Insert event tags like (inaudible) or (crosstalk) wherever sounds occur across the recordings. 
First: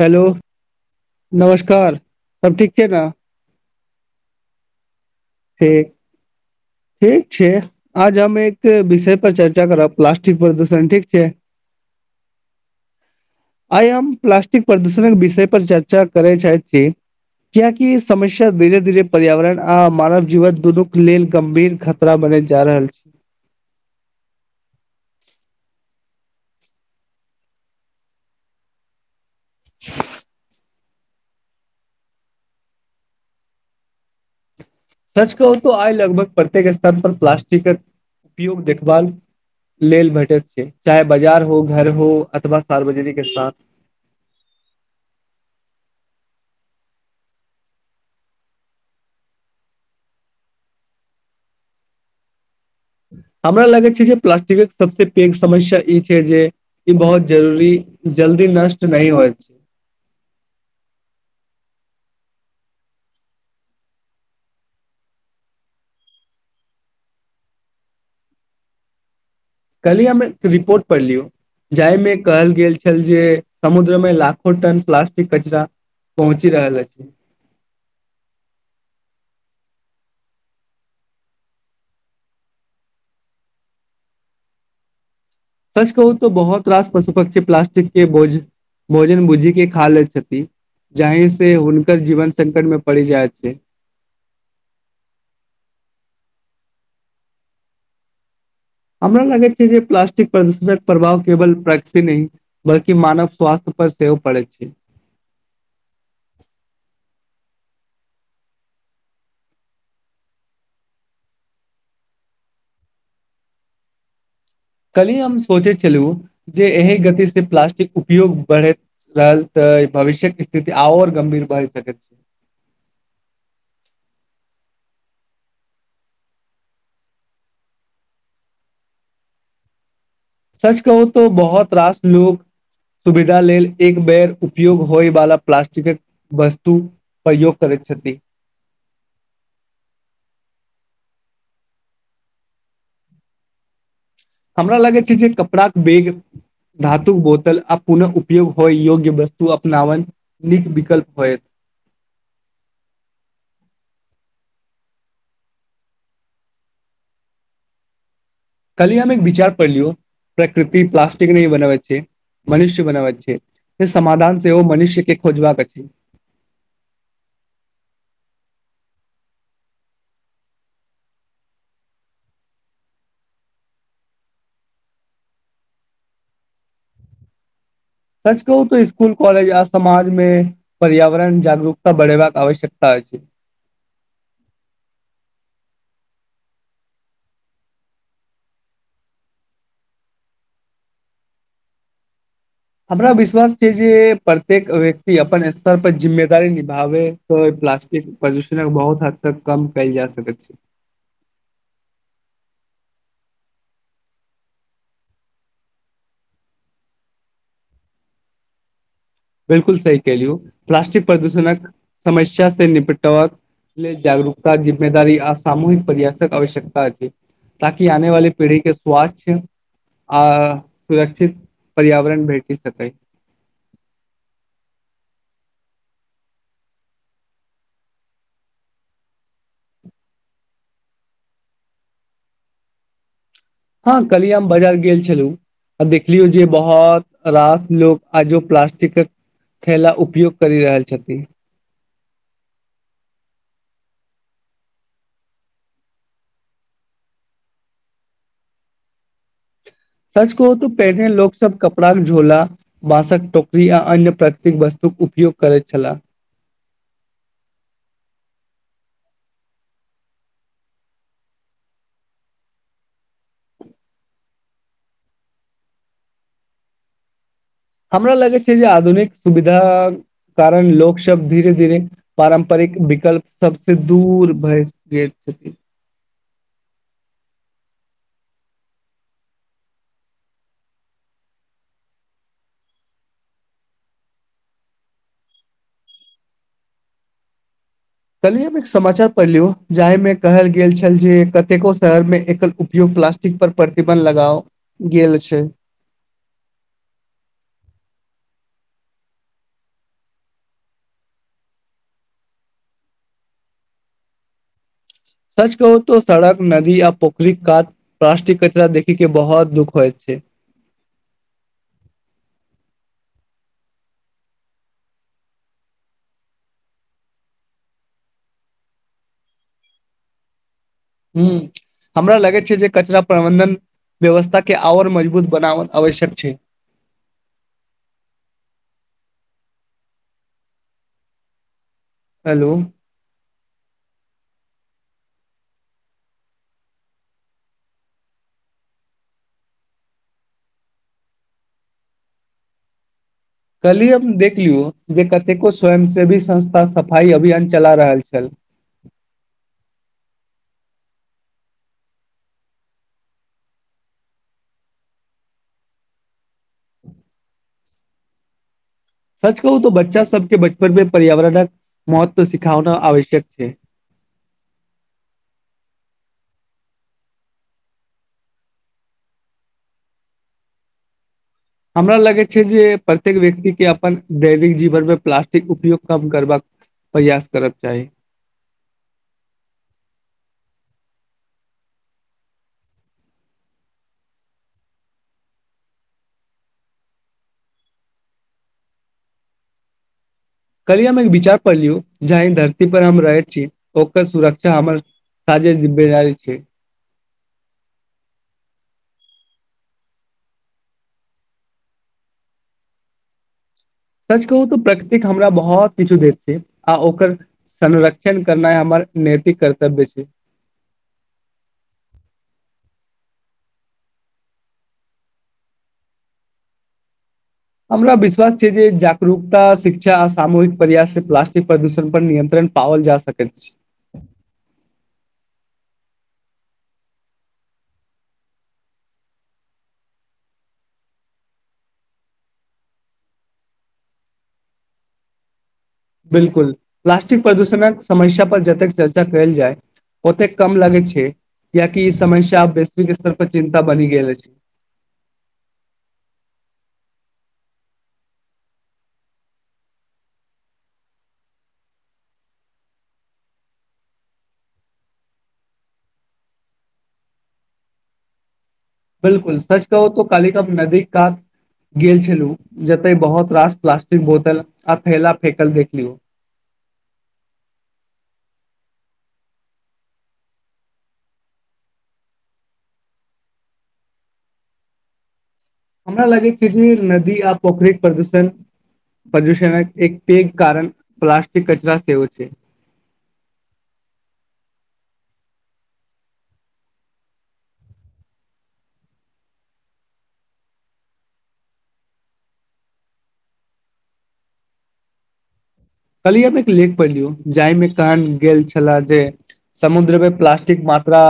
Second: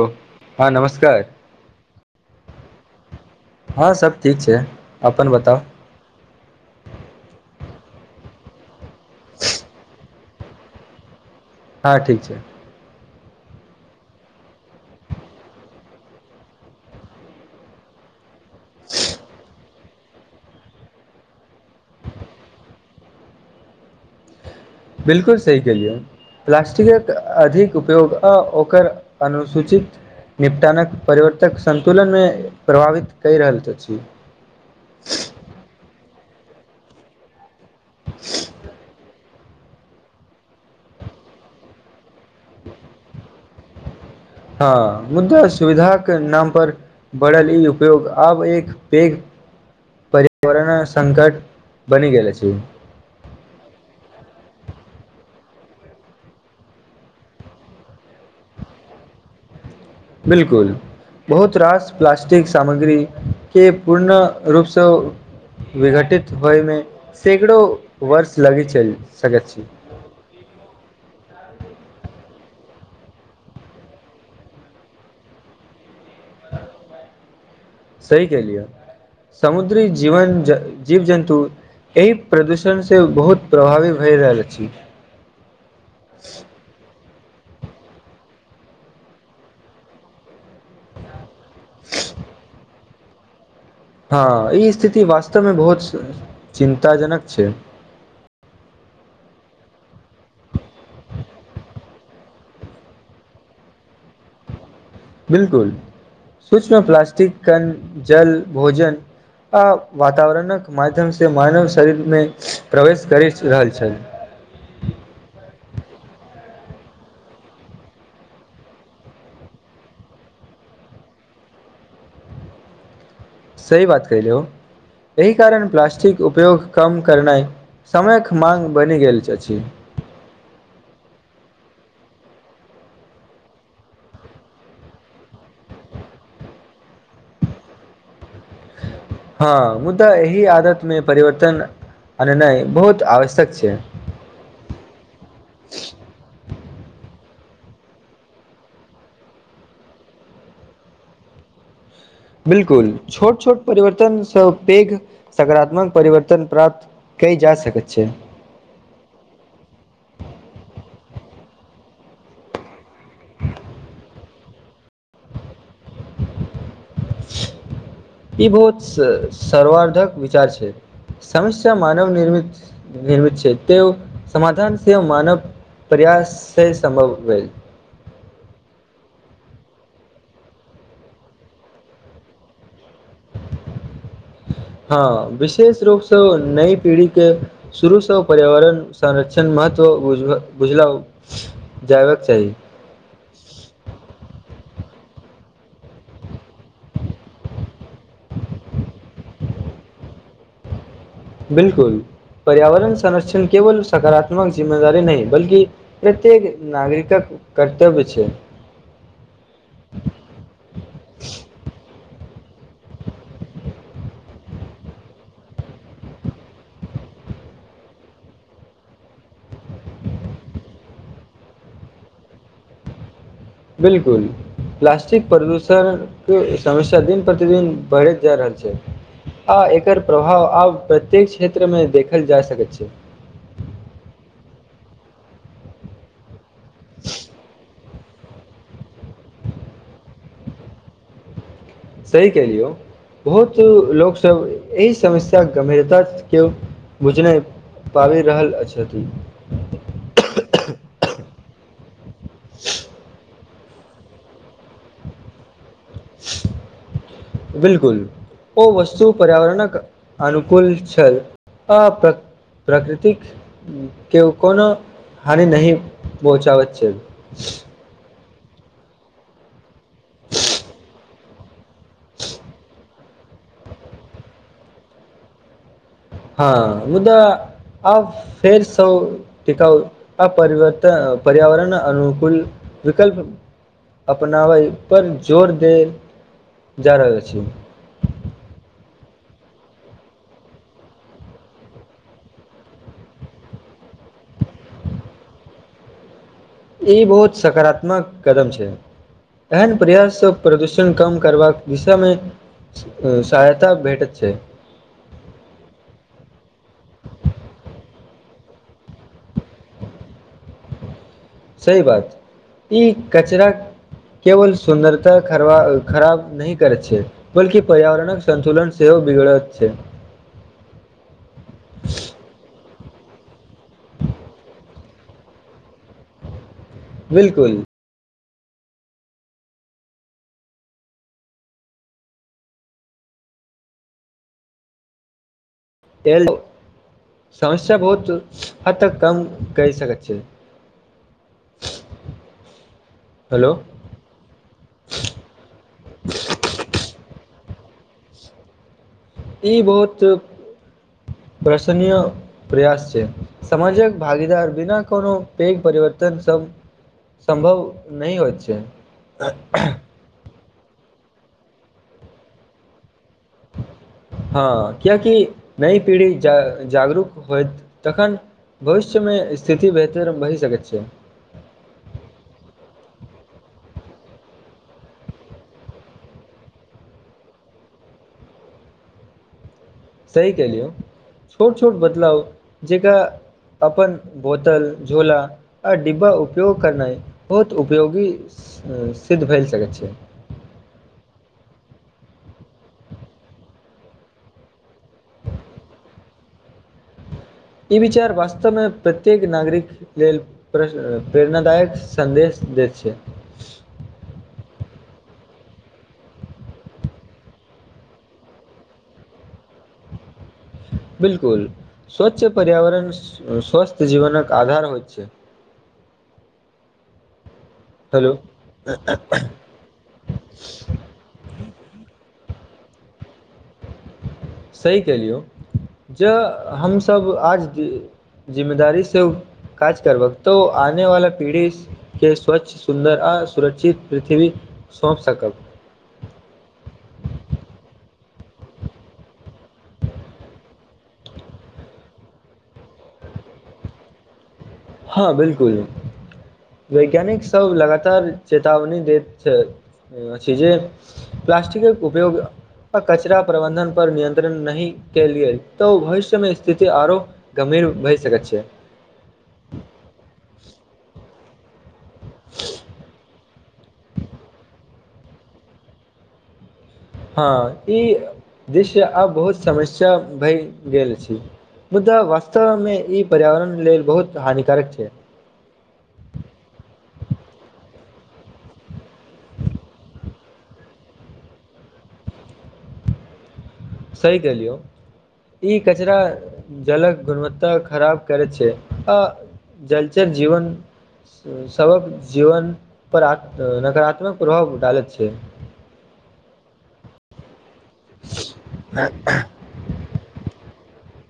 हलो, नमस्कार नमस्कार। सब ठीक छै न। हां सब ठीक छै। अपन बताउ ठीक, ठीक छै। आज हम एक विषय पर चर्चा करब, प्लास्टिक प्रदूषण, ठीक छै? हां ठीक छै। आइ हम प्लास्टिक प्रदूषण विषय पर चर्चा करै चाहैत छी, कियाकि समस्या धीरे धीरे पर्यावरण आ मानव जीवन दुनुक लेल गंभीर खतरा बनल जा रहल छै। बिलकुल सही कलियए। प्लास्टिकक अधिक उपयोग आ ओकर अनुसूचित निपटानक परिवर्तक संन्तुलनमे प्रभावित कहि रहल अछि। सच कहू तो आइ लगभग प्रत्येक स्थान पर प्लास्टिकक उपयोग देखभाल लेल भेटैत छै, चाहे बाजार हो घर हो अथवा सार्वजनिक स्थान हां, मुदा सुविधा के नाम पर बढ़ल इ उपयोग आब एक पैघ पर्यावरण संकट बनि गेल अछि। हमरा लगैत छै जे प्लास्टिकक सबस पैघ समस्या ई छै जे ई बहुत जरूरी जल्दी नष्ट नहि होइत। बिलकुल बहुत रास प्लास्टिक सामग्रीके पूर्ण रूपसँ विघटित होयमे सैकड़ो वर्ष लगै छै। कल ही हम एक रिपोर्ट पढ़लियौ जाहिमे कहल गेल छल जे समुद्रमे लाखो टन प्लास्टिक कचरा पहुँचि रहल अछि। सही कहलिए समुद्री-जीवन, जीव-जन्तु एहि प्रदूषणसँ बहुत प्रभावी भए रहल अछि। सच कहू तो बहुत रास पशु पक्षी प्लास्टिक के भोज भोजन बुझीे क खा लैत छथि‌। जाहि से हुनकर जीवन संकट मे पड़ि जाय छै। हँ ई स्थिति वास्तवमे बहुत चिन्तााजनक छै। हमरा लागैत छै जे प्लास्टिक प्रदूषणक प्रभाव केवल प्राकृति नहि बल्कि मानव स्वास्थ्य पर सेहो पड़ैत छै। बिल्कुल सूक्ष्म प्लास्टिक कन जल भोजन आ वातावरणक माध्यम से मानव शरीरमे प्रवेश करि रहल छल। कल्हि हम सोचैत छलहुँ जे एहि गतिसँ प्लास्टिक उपयोग बढ़ैत रहल तऽ भविष्यक स्थिति आओर गम्भीर बढ़ सकैत छै। सही बात कहिलौं एहि कारण प्लास्टिक उपयोग कम करनाइ समयक मांग बनि गेल अछि। सच कहू तो बहुत रास लोक सुविधा लेल एक बेर उपयोग होयवाला प्लास्टिकक वस्तु प्रयोग करैत छथि। हँ मुदा एहि आदत मे परिवर्तन आननाय बहुत आवश्यक छै। हमरा लागै छै जे कपड़ाक बैग धातुक बोतल आ पुनः उपयोग होइ योग्य वस्तु अपनावन नीक विकल्प होयत। बिल्कुल छोट-छोट परिवर्तनसँ पैघ सकारात्मक परिवर्तन प्राप्त कयल जा सकैत छै। कल ही हम एक विचार पढ़लियौ प्रकृति प्लास्टिक नहि बनाबैत छै, मनुष्य बनाबैत छै। समाधान से ओ मनुष्य के खोजबाक अछि। ई बहुत सर्वारर्धक विचार छै समस्या मानव निर्मित निर्मित छै। त समाधान से मानव प्रयास से संभव होएता। सच कहू तऽ स्कुल कॉलेज आ समाज मे पर्यावरण जागरूकता बढ़ेबाक आवश्यकता अछि। हँ विशेष रूपसँ नई पीढ़ी के शुरूसँ पर्यावरण संरक्षण महत्व बुझब बुझला जयबाक चाही। हमरा विश्वास छै जे प्रत्येक व्य क्ति अपन स्तर पर जिम्मेदार निभावे प्लास्टिक प्रदूषण बहुत हद तक कम कयल जा सकैत छै। बिल्कुल पर्यावरण संरक्षण केवल सकारात्मक जिम्मेदारी नहि बल्कि प्रत्येक नागरिकक कर्तव्य छै। बिल्कुल सही कहलियौ प्ला्टिक प्रदूषणक समस्या से निपटब लेल जागरूकता जिम्मेदारी आ सामूहिक पर्यासक आवश्यकता अछि। ताकि आने वाली पीढ़ी के स्वास्थ्य आ सुरक्षित पर्यावरण भेटि सकै। बिल्कुल प्लास्टिक प्रदूषणके समस्या दिन-प्रतिदिन बढ़ैत जा रहल छै। आ एकर प्रभाव आब प्रत्येक क्षेत्रमे देखल जा सकैत छै। हँ कल ही हम बाजार गेल छलहुँ आ देखलियौ जे बहुत रास लोक आजो प्लस्टिक ैला उपयोग कर रहल छथि। सह के लियौ बहुत लोकसभ एहि समस्या गम्भीरता के बुझ नहि पाबि रहल छथि। सच कहू तऽ पहिने लोक सब कपड़ा भ झोला बासकोक या अन्य प्रकृतिक वस्तु के उपयोग करैत छलाह। बिल्कुल ओ वस्तु पर्यावरणक अनुकूल छल त प्रकृतिक के कोनो हानि नहि पहुँचाबैत छै। हमरा लगै छै जे आधुनिक सुविधा कारण लोकसभ धीरे धीरे पारम्परिक विकल्प सबसँ दूर भस गेल छथिन हँ मुद्दादा आ फेरस टीकाउ आ परवर्तन पर्यावरण अनुकूल विकल्प अपनावय पर जोर दे जा रहल रहल छै। कल्हि हम एक समाचार पढ़ लियौ जाहिमे कहल गेल छल जे कतेको शहरमे एकल उपयोग प्लास्टिक परर प्रतिबन्ध लगाओल गेल छै। ई बहुत सकारात्मक कदम छै एहन प्रयाससँ प्रदूषण कम करबाक दिशामे सहायता भेटैत छै। सच कहू त सड़क नदी य पोखरी क प्लास्टिक कचरा देखीे बहुत दुःख हो छै। सही बात ई कचरा केवल सुन्दरता खबा खराब नहि करैत छै बल्कि पर्यावरणक सन्तुलन सेहो बिगड़ैत छै। ह हमरा लगैत छै जे कचरा प्रबंधन व्यवस्था के आओर मजबूत बना आवश्यक छै। बिलकुल। हेलो। एहि समस्या बहुत हद तक कम करि सकैत छै। हेलो कली हम देखलियौ जे कतेको स्वयंसेवी संस्था सफाई अ अभियान चला रहल छल। ई बहुत प्रसनीय प्रयास छै समाजक भागीदार बिना कोनो पैघ परिवर्तन सभ सम्भव नहिह होइत छै। सच कहूो बच्चा सबके बच्चा मे पर्यावरणक महत्व सिख आवश्यकता हँ क्यकि नहि पीढ़ी जा जागरूक होत तखन भविष्यमे स्थिति बेहतर बहि सकैत छै। हमरा लगै छै जे प्रत्येक व्यक्तिके अपन दैविक जीवनमे प्लास्टिक उपयोग कम करबाक प्रयास करब चाही। सही केलियौ छोट छोट बदलाव जेकरा अपन बोतल झोला आ डिब्बा उपयोग करनाइ बहुत उपयोगी सिद्ध भ सकैत छै। कली हम एक विचार पढ़ लियौ जाहि धरती पर हम रहैत छी ओकर सुरक्षा हमर साजे जिम्मेदारी छै। ई विचार वास्तवमे प्रत्येक नागरिक लेल प्र प्रेरणादायक सन्देश दैत छै। सच कहू तऽ प्रकृतिक हमरा बहुत किछु दैत छै आ ओकर संरक्षण करनाइ हमर नैतिक कर्तव्य छै। बिलकुल स्वच्छ पर्यावरण स्वस्थ जीवनकक आधार होइत छै। हमरा हेलो विश्वास छै जे जागरूकता शिक्षा सामूहििक प्रयास से प्लास्टिक प्रदूषण पर निियत्रण पओल जा सकै सी कह लियौ जँ हमसब आज जिम्मेदारीसँ काज करबक तऽ आनेवालला पीढ़ीके स्वच्छ सुन्दर आ सुरक्षित पृथ्वी सौंप सकब। बिलकुल प्लास्टिक प्रदूषणक समस्या पर जतेक चर्चा कयल जाय ओतेक कम लगैत छै कियकि ई समस्या वैश्विक स्तर पर चिन्ता बनि गेल अछि। हँ बिलकुल वैज्ञानिकसभ लगातार चेतावनी दैत अछि जे प्लास्टिकक उपयोग आ कचरा प्रबन्धनपर नियन्त्रण नहि केलियै तऽ भविष्यमे स्थिति आरो गम्भीर भए सकैत छै। बिलकुल सच कहू तो काली क नदी कात गेल छलु जते बहुत रास प्लास्टिक बोतल आब फैला फेकल देख लिौ। हँ ई दृश्य आब बहुत समस्या भए गेल छी मुदा वास्तवमे ई पर्यावरण लेल बहुत हानिकारक छै। हमरा लागे छै जे नदी आ पोखरि प्रदूष प्रदूषणक एक पेघ कारण प्लास्टिक कचरा सेहोव छै। सही केलियौ ई कचरा जलक गुणवत्ता खराब करैत छै आ जलचर जीवन सभक जीवनपर नकारात्मक प्रभाव ालैत छै। कल एक लेक पढ़ लियौ जाइमे। कह गेल छल जे समु्र मे प्ास्टिक (unintelligible) मात्रा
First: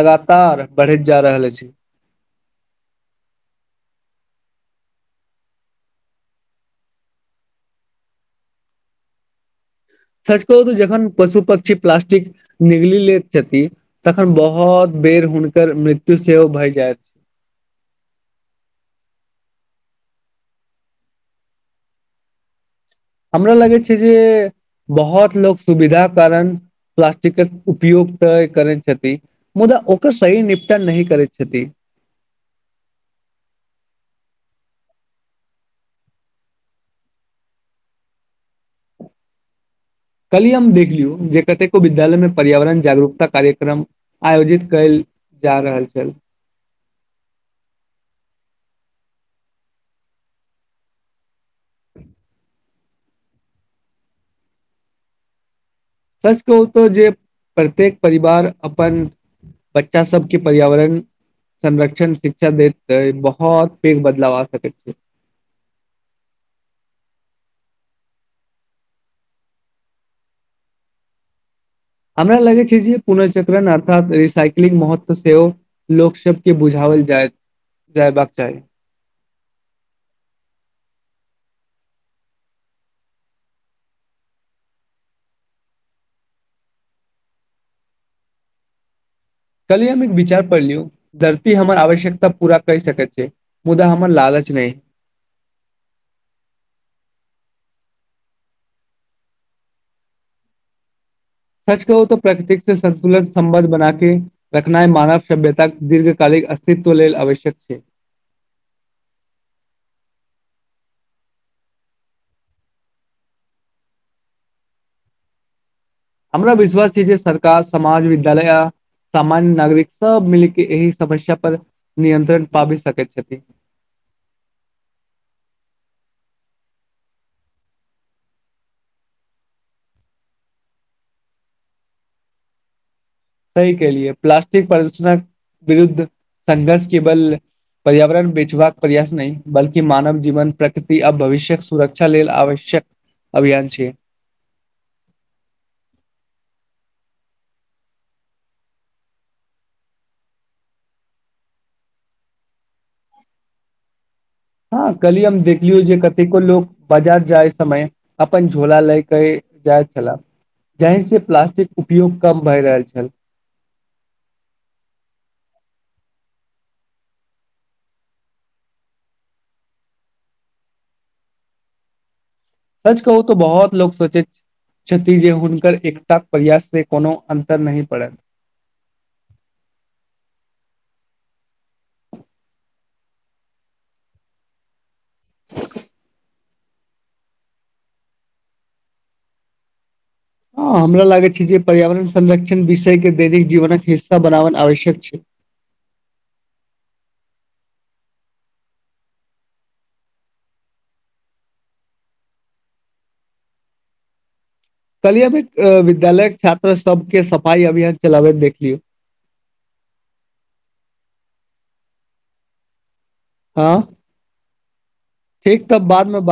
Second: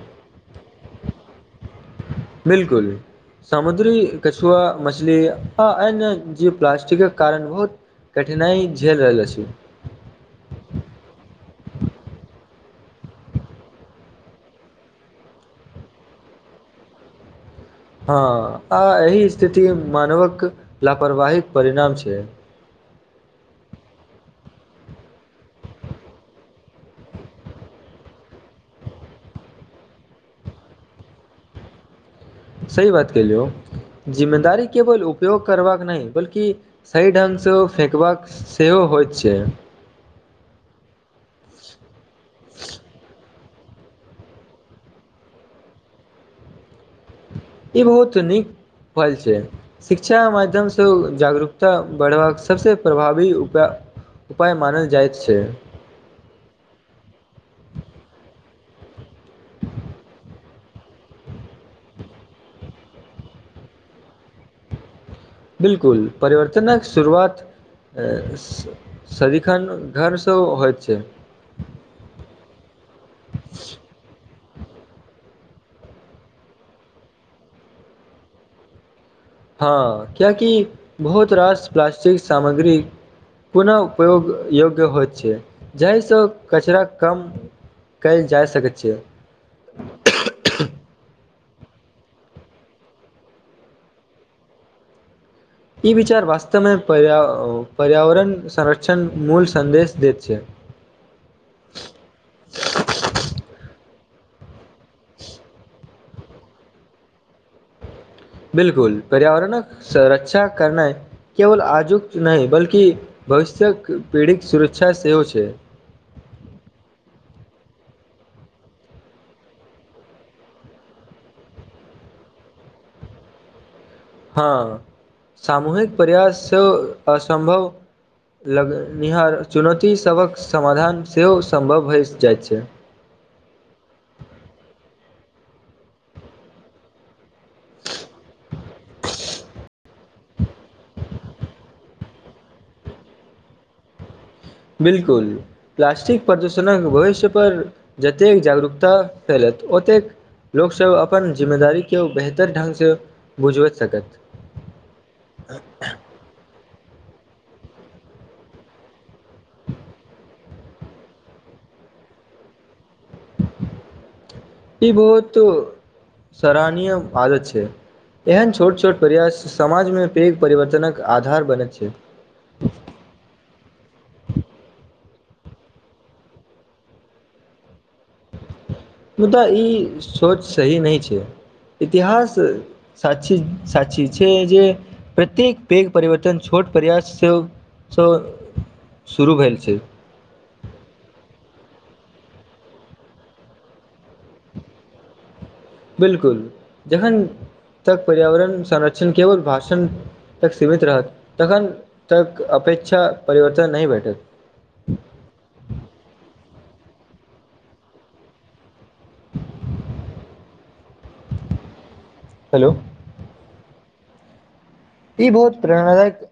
लगातार बढ़ैत जा रहल अछि। बिलकुल सामुद्री कछुआ मछली आ अन्य जे प्लास्टिकक कारण बहुत कठिनाइ झेल रहल अछि। सच कहू त जखन पशु पक्षी प्लास्टिक निगली ले छथि तखन बहुत बेर हुनकर मृत्यु सेहो भय जायत। हँ आ एहि स्थिति मानवक लापरवहि परिणाम छै। हमरा लगै छै जे बहुत लोको सुविधाक कारण प्लास्टिकके उपयोग तऽ करैत छथि मुदा ओकर सही निपटान नहि करैत छथिन। सही बात क लियौ जिम्मेदारी केवल उपयोग करबाक नहि बल्कि सही ढङ्गसँ ओ फकबाक सेहो होइत छै। कली हम देखलियौ जे कतेको। दल मे प पर्यावरण जागरूकता कार्यक। कार्यक्रम आयोजित कयल जा रहल छल। (unintelligible) ई बहुत नीक पल छै शिक्षाक माध्यमसँ ओ जागरूक। तऽ बढ़बाक सबसँ। प्रभावी उपाय मानल जाइत छै। (unintelligible) सच कहतौ जे प्रत्येक परिवार अपन बच्चा सबके पर्यावरण संरक्षण शिक्षा दे बहुत पैघ बदलाव आ सकैत छै। बिलकुल परिवर्तनक शुरुआत सदिखन घरसँ होयत छै। हमरा लगै छै जे पुनःजक्रण अर्थ। महत्व सेहो लोक सब के बुझाल जाय जयबाक चाही। हँ किएकि बहुत रास प्लास्टिक सामग्री पुनः उपयोग योग्य होइत छै जाहिसँ कचरा कम कयल जा सकैत छै। कल हममे एक विचार पलियौ। धरती हमर आवश्यकता पूरा करि सकैत छै मुदा हमर लालच नहि। ई विचार वास्तवमे पर्यावरण संरक्षण मूल सन्देश दैत छे। सच कहू त प्रकृतिक से संतुलित सं्बन्ध बना के। रखनाइ मानव सभ्यतााक दीर्घकालिक अस्तित्व लेल आवश्यक छै। बिलकुल पर्यावरणक स रक्षा करना केवल आजुक नहि बल्कि भविष्य पीड़ित सुरक्षा सेहो छै। हमरा विश्वास छै जे सरकार समाज विद्यालय सामान्य नागरिक सब मिलके एहि समस्या पर नियंत्रण पाबि सकैत छथिन। हँ सामूहिक प्रयास सेहो असम्भव लगनिहार चुनौतीसभक समाधान सेहो सम्भव भइ जाइत छै। सी के लि प्लास्टिक प्रदूषणक विरुद्ध संघर्ष केवल सही कहलीए प्लास्टिक विरुद्ध संघर्ष केवल पर्यावरण बेचबाक प्रयास नहि बल्कि मानव जीवन प्रकृति आ भविष्य सुरक्षा लेल आवश्यक अभियान छे। बिलकुल प्लास्टिक प्रदूषणक भविष्य परर जतेक जागरूकता फैलत ओतेक लोकसभ अपन जिम्मेदारीक के बेहतर ढंगसँ बुझबैत सकत। हँ कली हम देखलियौ जे कतेको लोको। बाजार जाय समय अपन झोला लय के जाय छला जाहि से प्लास्टिक उपयोग कम भए रहल छल। ई बहुत सराहनीय आदत छै एहन छोट छोट प्रयास समाजमे पैघ परिवर्तनक आधार बनैत छै। सच कहू तऽ बहुत लोक सोचैत छथिन जे हुनकर एकटा प्रयास से कोनो अन्तर नहि पड़त। मुदा ई सोच सही नहि छै। इतिहास। साक्षी- साक्षी छै जे प्रत्येक पैघ परिवर्तन छोट प्रयाससँसँ शुरू भेल छै। ह हमरा लागै छै जे पर्यावरण संरक्षण विषयके दैनिक जीवनक हिस्सा बनाबन आवश्यक छै। बिलकुल जखन तक पर्यावरण संरक्षण केवल भाषण तक सीमित रहत तखन तक अपेक्षा परिवर्तन नहि भेटत। कलिय अमे एक विद्यालय छात्र। सबके सफाइ अभियान चलाबे देखलियौ। हेलो। (unintelligible) आँ। (unintelligible) ई बहुत प्रेरणादायक। (unintelligible)